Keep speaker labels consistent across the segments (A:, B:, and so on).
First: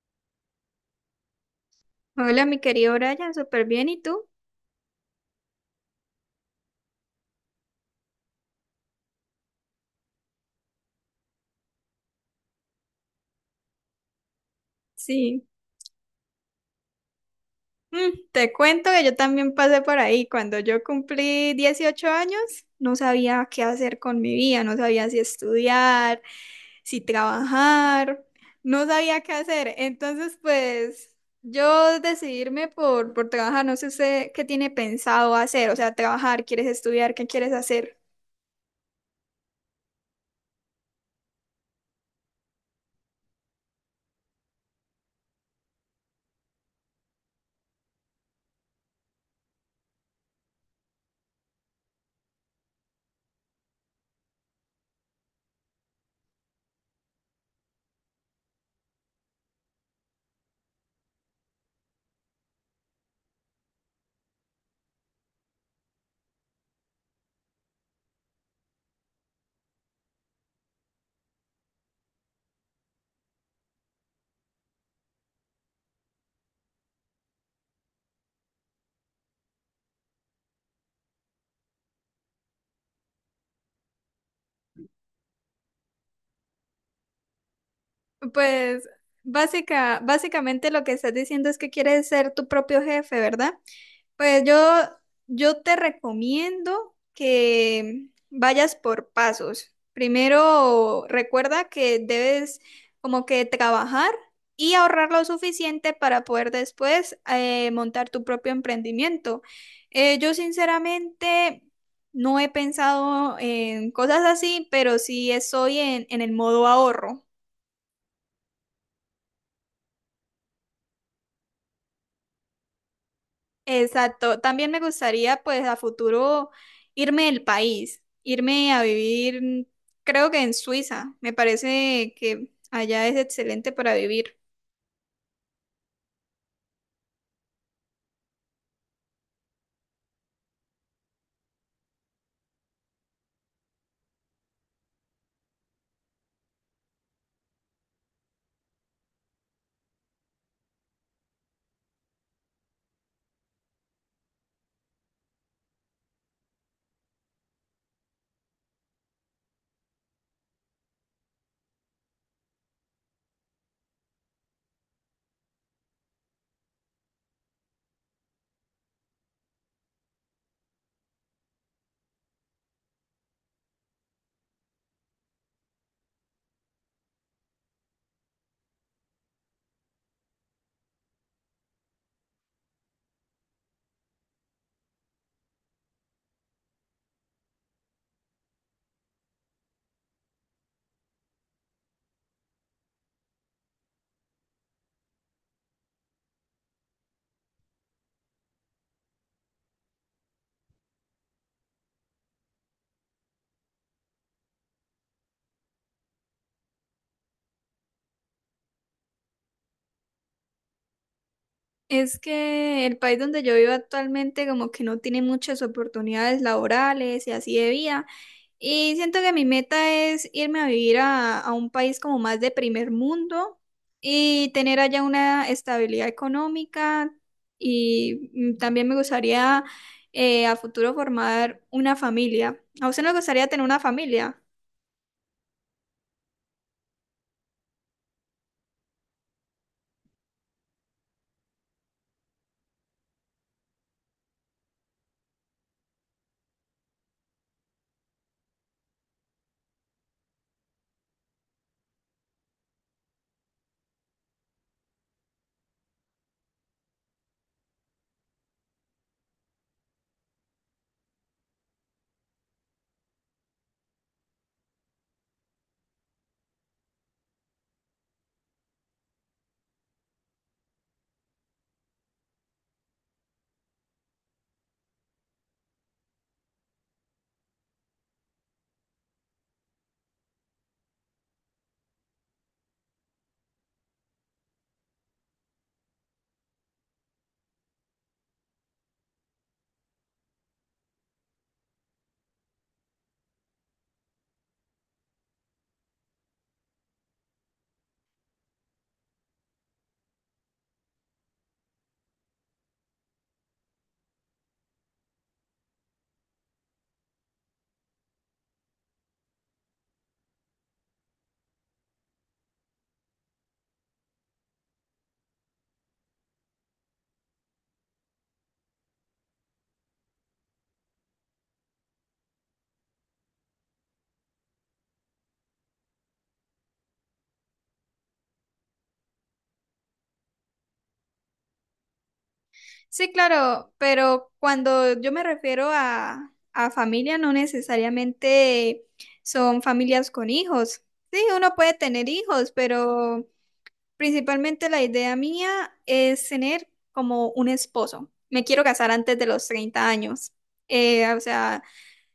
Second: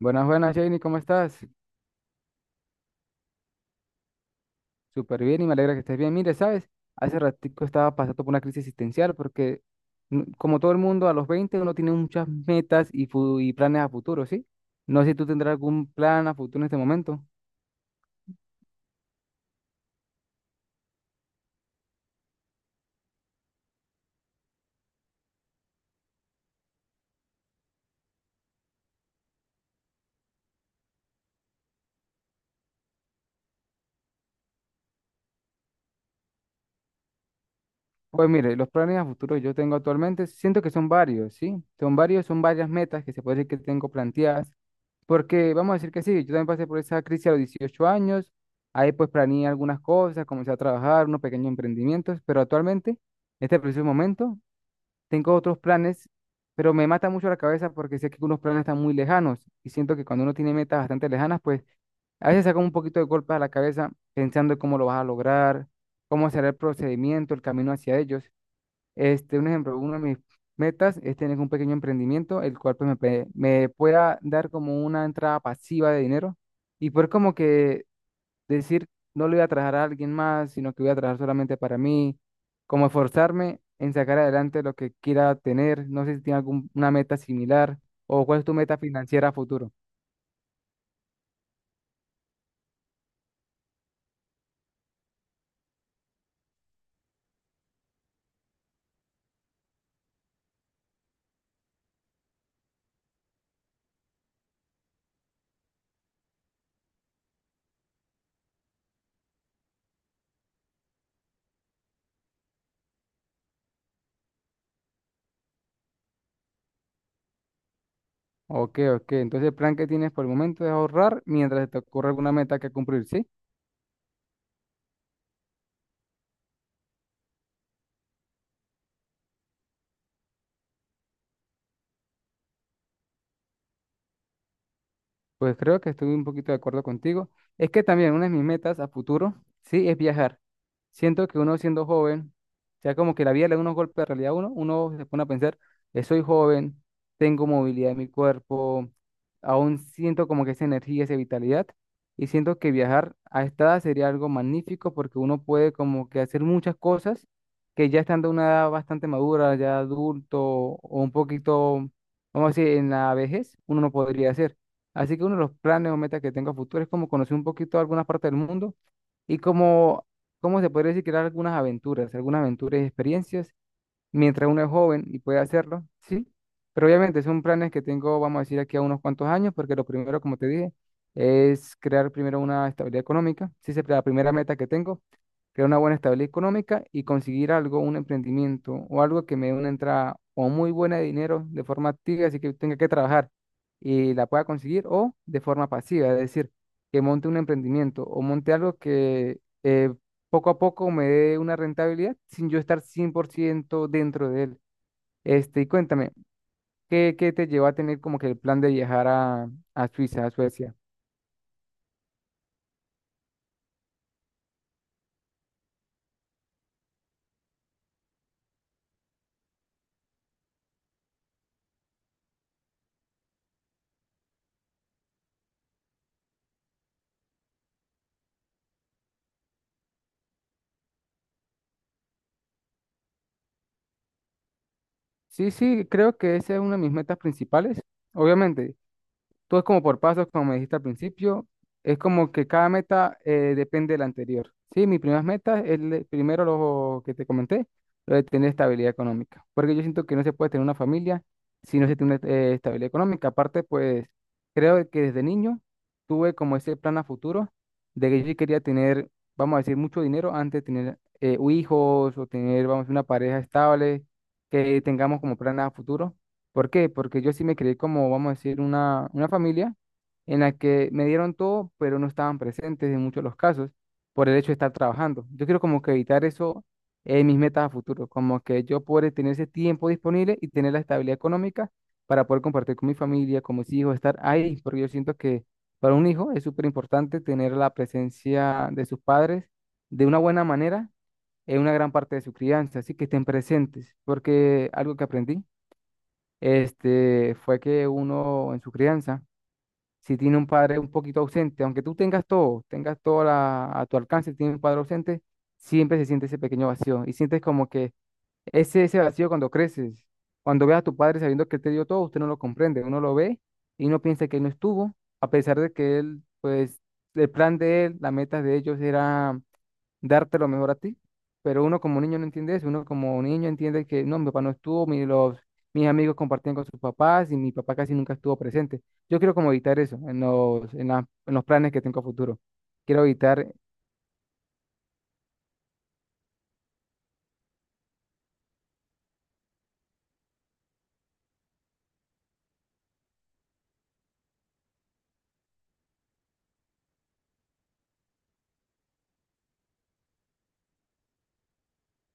A: Buenas, buenas, Janie, ¿cómo estás?
B: Hola, mi querido Brian, súper bien. ¿Y tú?
A: Súper bien y me alegra que estés bien. Mire, ¿sabes? Hace ratico estaba pasando por una crisis existencial porque, como todo el mundo, a los 20 uno tiene muchas metas y, y planes a futuro, ¿sí? No sé si tú
B: Sí.
A: tendrás algún plan a futuro en este momento.
B: Te cuento que yo también pasé por ahí. Cuando yo cumplí 18 años, no sabía qué hacer con mi vida, no sabía si estudiar, si trabajar, no sabía qué hacer. Entonces, pues yo decidirme por trabajar, no sé usted qué tiene pensado hacer, o sea, trabajar, ¿quieres estudiar? ¿Qué quieres hacer?
A: Pues mire, los planes a futuro que yo tengo actualmente, siento que son varios, ¿sí? Son varios, son varias metas que se puede decir que tengo planteadas. Porque vamos a decir que sí, yo también pasé por esa crisis a los 18 años, ahí pues planeé algunas cosas, comencé a trabajar, unos pequeños emprendimientos, pero actualmente, este preciso momento, tengo otros planes, pero me mata mucho la cabeza porque sé que unos planes están muy lejanos y siento que cuando uno tiene metas bastante lejanas, pues a veces saca un poquito de golpes a la cabeza pensando en cómo lo vas a lograr, cómo será el procedimiento, el camino hacia ellos. Este, un ejemplo, una de mis metas es tener un pequeño emprendimiento, el cual pues, me pueda dar como una entrada pasiva de dinero y poder como que decir, no le voy a trabajar a alguien más, sino que voy a trabajar solamente para mí, como esforzarme en sacar adelante lo que quiera tener. No sé si tiene alguna meta similar o cuál es tu meta
B: Pues
A: financiera a futuro.
B: básicamente lo que estás diciendo es que quieres ser tu propio jefe, ¿verdad? Pues yo te recomiendo que vayas por pasos. Primero, recuerda que debes como que trabajar y ahorrar lo suficiente para poder después montar tu propio emprendimiento. Yo sinceramente no he pensado en cosas así, pero sí estoy en el modo ahorro.
A: Ok, ok. Entonces el plan que tienes por el momento es ahorrar mientras se te ocurre alguna meta que cumplir, ¿sí?
B: Exacto. También me gustaría, pues, a futuro irme del país, irme a vivir, creo que en Suiza. Me parece que allá es excelente para vivir.
A: Pues creo que estoy un poquito de acuerdo contigo. Es que también una de mis metas a futuro, sí, es viajar. Siento que uno siendo joven, ya como que la vida le da unos golpes de realidad a uno, uno se pone a pensar, soy joven, tengo movilidad en mi cuerpo, aún siento como que esa energía, esa vitalidad, y siento que viajar a esta edad sería algo magnífico porque uno puede como que hacer muchas cosas que ya estando a una edad bastante madura, ya adulto o un poquito, vamos a decir, en la vejez, uno no podría hacer. Así que uno de los planes o metas que tengo a futuro es como conocer un poquito algunas partes del mundo y como se podría decir, crear algunas aventuras y experiencias mientras uno es joven y puede hacerlo, sí. Pero obviamente son planes que tengo, vamos a decir, aquí a unos cuantos años, porque lo primero, como te dije, es crear primero una estabilidad económica. Sí, esa es la primera meta que tengo, crear una buena estabilidad económica y conseguir algo, un emprendimiento o algo que me dé una entrada o muy buena de dinero de forma activa, así que tenga que trabajar y la pueda conseguir, o de forma pasiva, es decir, que monte un emprendimiento o monte algo que poco a poco me dé una rentabilidad sin yo estar 100% dentro de él. Este, y cuéntame, ¿qué te llevó a tener como que el plan de viajar a Suiza, a Suecia?
B: Es que el país donde yo vivo actualmente como que no tiene muchas oportunidades laborales y así de vida. Y siento que mi meta es irme a vivir a un país como más de primer mundo y tener allá una estabilidad económica. Y también me gustaría a futuro formar una familia. ¿A usted no le gustaría tener una familia?
A: Sí, sí, creo que esa es una de mis metas principales. Obviamente, todo es como por pasos, como me dijiste al principio. Es como que cada meta depende de la anterior. Sí, mis primeras metas es primero lo que te comenté, lo de tener estabilidad económica. Porque yo siento que no se puede tener una familia si no se tiene estabilidad económica. Aparte, pues creo que desde niño tuve como ese plan a futuro de que yo sí quería tener, vamos a decir, mucho dinero antes de tener hijos o tener, vamos a decir, una pareja estable, que tengamos como plan a futuro. ¿Por qué? Porque yo sí me creí como, vamos a decir, una familia en la que me dieron todo, pero no estaban presentes en muchos de los casos por el hecho de estar trabajando. Yo quiero como que evitar eso en mis metas a futuro, como que yo poder tener ese tiempo disponible y tener la estabilidad económica para poder compartir con mi familia, con mis hijos, estar ahí, porque yo siento que para un hijo es súper importante tener la presencia de sus padres de una buena manera en una gran parte de su crianza, así que estén presentes, porque algo que aprendí este, fue que uno en su crianza, si tiene un padre un poquito ausente, aunque tú tengas todo a tu alcance, tiene un padre ausente, siempre se siente ese pequeño vacío y sientes como que ese vacío cuando creces, cuando ves a tu padre sabiendo que él te dio todo, usted no lo comprende, uno lo ve y uno piensa que él no estuvo, a pesar de que él, pues, el plan de él, las metas de ellos era darte lo mejor a ti. Pero uno como niño no entiende eso, uno como niño entiende que no, mi papá no estuvo, mis amigos compartían con sus papás y mi papá casi nunca estuvo presente. Yo quiero como evitar eso en en los planes que tengo a futuro. Quiero
B: Sí,
A: evitar.
B: claro, pero cuando yo me refiero a familia, no necesariamente son familias con hijos. Sí, uno puede tener hijos, pero principalmente la idea mía es tener como un esposo. Me quiero casar antes de los 30 años. O sea,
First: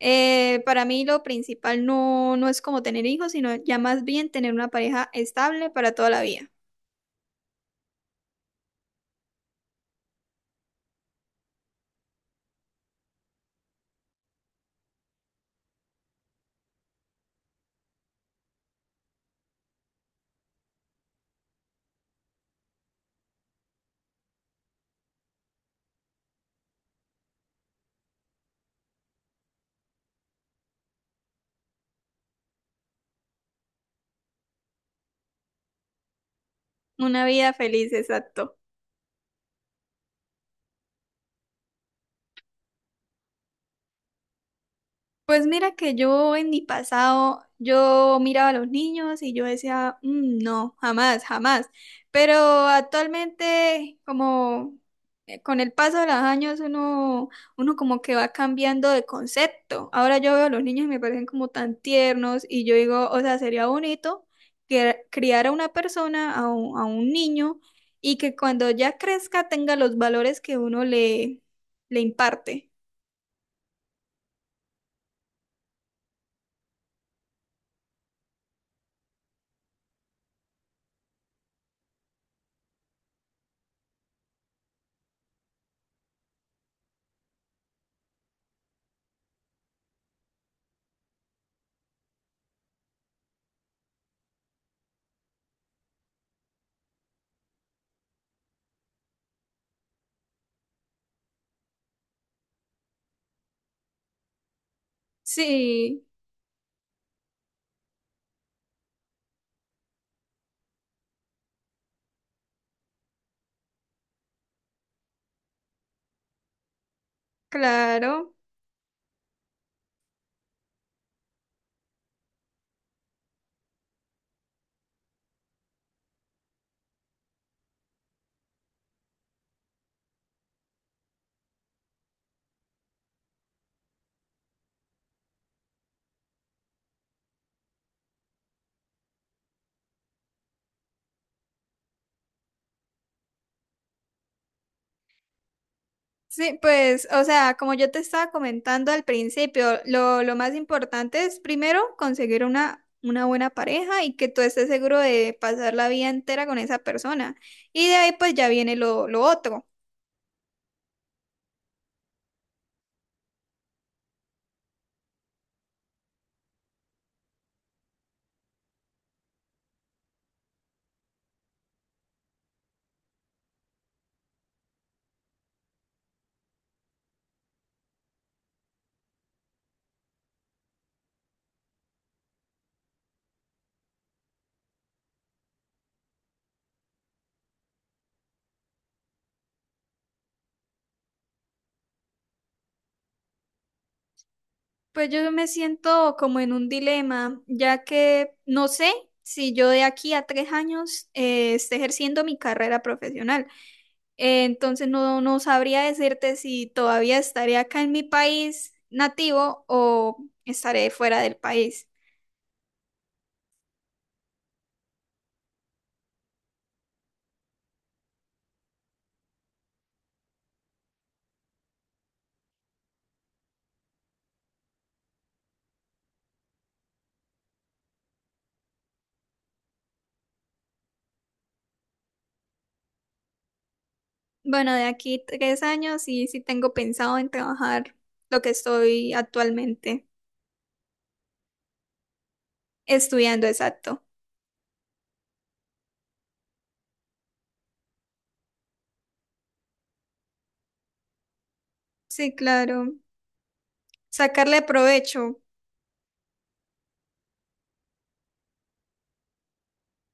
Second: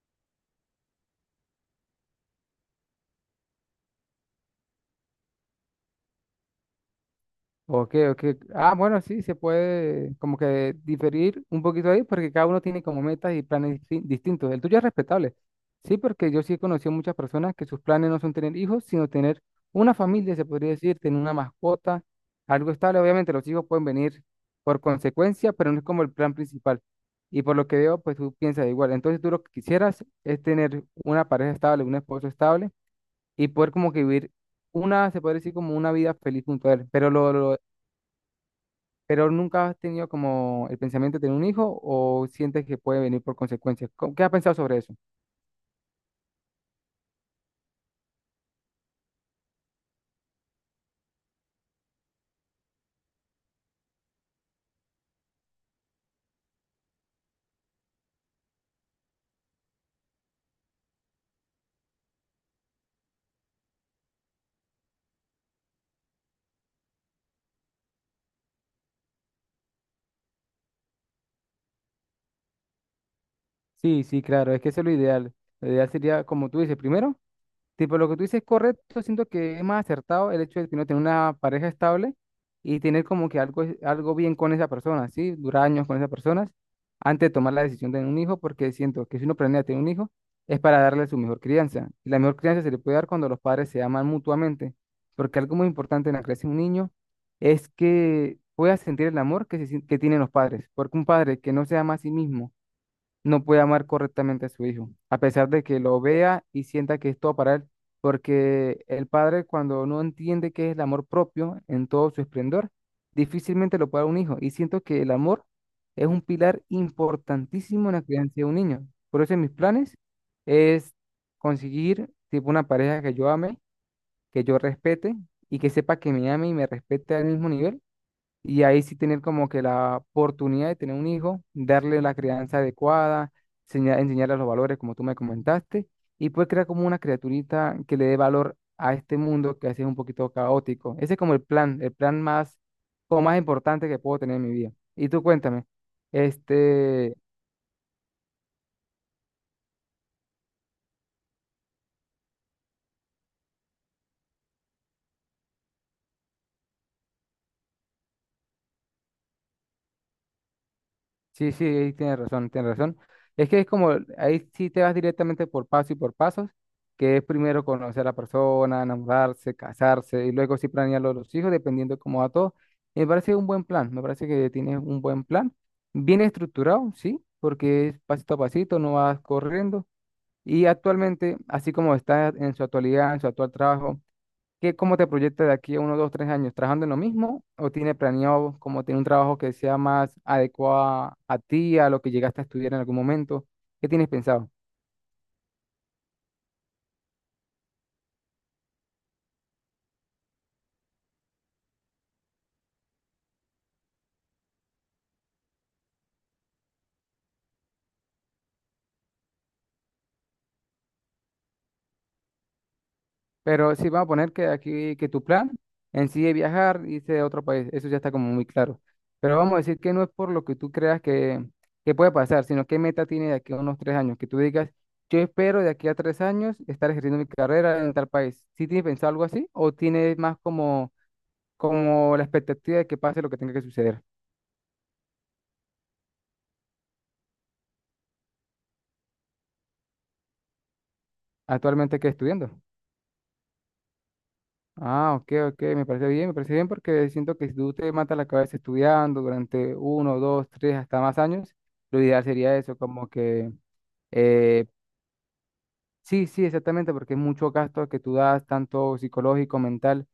B: para mí lo principal no es como tener hijos, sino ya más bien tener una pareja estable para toda la vida.
A: Ok, ok. Ah, bueno, sí, se puede como que diferir un poquito ahí porque cada uno tiene como metas y planes distintos. El tuyo es respetable. Sí, porque yo sí he conocido muchas personas que sus planes no son tener hijos, sino tener una familia, se podría decir, tener una mascota, algo estable. Obviamente los hijos pueden venir por consecuencia, pero no es como el plan principal. Y por lo que veo, pues tú piensas igual. Entonces tú lo que quisieras es tener una pareja estable, un esposo estable y poder como que vivir una, se puede decir como una vida feliz junto a él. Pero
B: Una vida
A: lo
B: feliz, exacto.
A: pero nunca has tenido como el pensamiento de tener un hijo o sientes que puede venir por consecuencias. ¿Qué has pensado sobre eso?
B: Pues mira que yo en mi pasado, yo miraba a los niños y yo decía, "Mm, no, jamás, jamás". Pero actualmente, como con el paso de los años, uno como que va cambiando de concepto. Ahora yo veo a los niños y me parecen como tan tiernos y yo digo, o sea, sería bonito que criar a una persona, a un niño, y que cuando ya crezca tenga los valores que uno le imparte.
A: Sí, sí, claro, es que eso es lo ideal. Lo ideal sería, como tú dices, primero. Tipo, lo que tú dices es correcto, siento que es más acertado el hecho de que uno tener una pareja estable y tener como que algo bien con esa persona, ¿sí? Durar años con esas personas antes de tomar la decisión de tener un hijo, porque siento que si uno planea tener un hijo es para darle su mejor crianza. Y la mejor crianza se le puede dar cuando los padres se aman mutuamente, porque algo muy importante en la creación de un niño es que pueda sentir el amor que tienen los padres, porque un padre que no se ama a sí mismo, no puede amar correctamente a su hijo, a pesar de que lo
B: Sí,
A: vea y sienta que es todo para él, porque el padre cuando no entiende qué es el amor propio en todo su esplendor, difícilmente lo puede dar a un hijo. Y siento que el amor es un pilar importantísimo en la crianza
B: claro.
A: de un niño. Por eso en mis planes es conseguir tipo una pareja que yo ame, que yo respete y que sepa que me ame y me respete al mismo nivel y ahí sí tener como que la oportunidad de tener un hijo, darle la crianza adecuada, enseñarle los valores como tú me comentaste, y pues crear como una criaturita que le dé valor a este mundo que a veces es un poquito caótico. Ese es como el plan más, como más importante que puedo tener en mi vida. Y tú cuéntame,
B: Sí, pues,
A: este.
B: o sea, como yo te estaba comentando al principio, lo más importante es primero conseguir una buena pareja y que tú estés seguro de pasar la vida entera con esa persona. Y de ahí pues ya viene lo otro.
A: Sí, sí, ahí tienes razón, tienes razón. Es que es como, ahí sí te vas directamente por paso y por pasos, que es primero conocer a la persona, enamorarse, casarse, y luego sí planear lo de los hijos, dependiendo de cómo va todo. Me parece un buen plan, me parece que tienes un buen plan, bien estructurado, sí, porque es pasito a pasito, no vas corriendo. Y actualmente, así como está en su actualidad, en su actual trabajo, ¿cómo te proyectas de aquí a uno, dos, tres años? ¿Trabajando en lo mismo o tiene planeado como tener un trabajo que sea más adecuado a ti, a lo que llegaste a estudiar en algún momento? ¿Qué tienes pensado?
B: Pues yo me siento como en un dilema, ya que no sé si yo de aquí a 3 años esté ejerciendo mi carrera profesional. Entonces no sabría decirte si todavía estaré acá en mi país nativo o estaré fuera del país.
A: Pero sí, vamos a poner que aquí, que tu plan en sí es viajar, irse a otro país, eso ya está como muy claro. Pero vamos a decir que no es por lo que tú creas que puede pasar, sino qué meta tienes de aquí a unos 3 años, que tú digas, yo espero de aquí a 3 años estar ejerciendo mi carrera en tal país. ¿Sí tienes pensado algo así o tienes más como la expectativa de que pase lo que tenga que suceder?
B: Bueno, de aquí 3 años sí tengo pensado en trabajar lo que estoy actualmente
A: Actualmente, ¿qué estudiando?
B: estudiando, exacto.
A: Ah, ok, ok, me parece bien porque siento que si tú te matas la cabeza estudiando durante uno, dos, tres, hasta más años, lo ideal
B: Sí,
A: sería eso,
B: claro.
A: como que
B: Sacarle
A: eh,
B: provecho.
A: sí, sí, exactamente, porque es mucho gasto que tú das, tanto psicológico, mental,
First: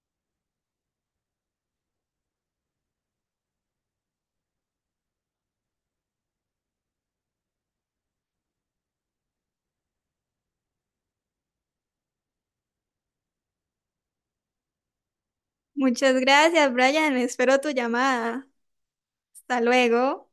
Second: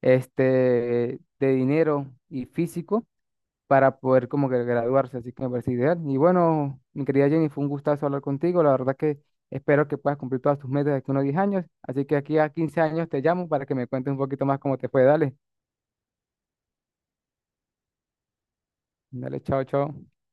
A: este, de dinero y físico para poder como que graduarse, así que me parece ideal. Y bueno, mi querida Jenny, fue un gustazo hablar contigo, la verdad que espero que puedas cumplir todas tus metas de aquí a unos 10 años, así que aquí a 15 años te llamo para que me cuentes un poquito más cómo te fue, dale,
B: Muchas gracias, Brian. Espero tu llamada.
A: dale,
B: Hasta
A: chao, chao.
B: luego.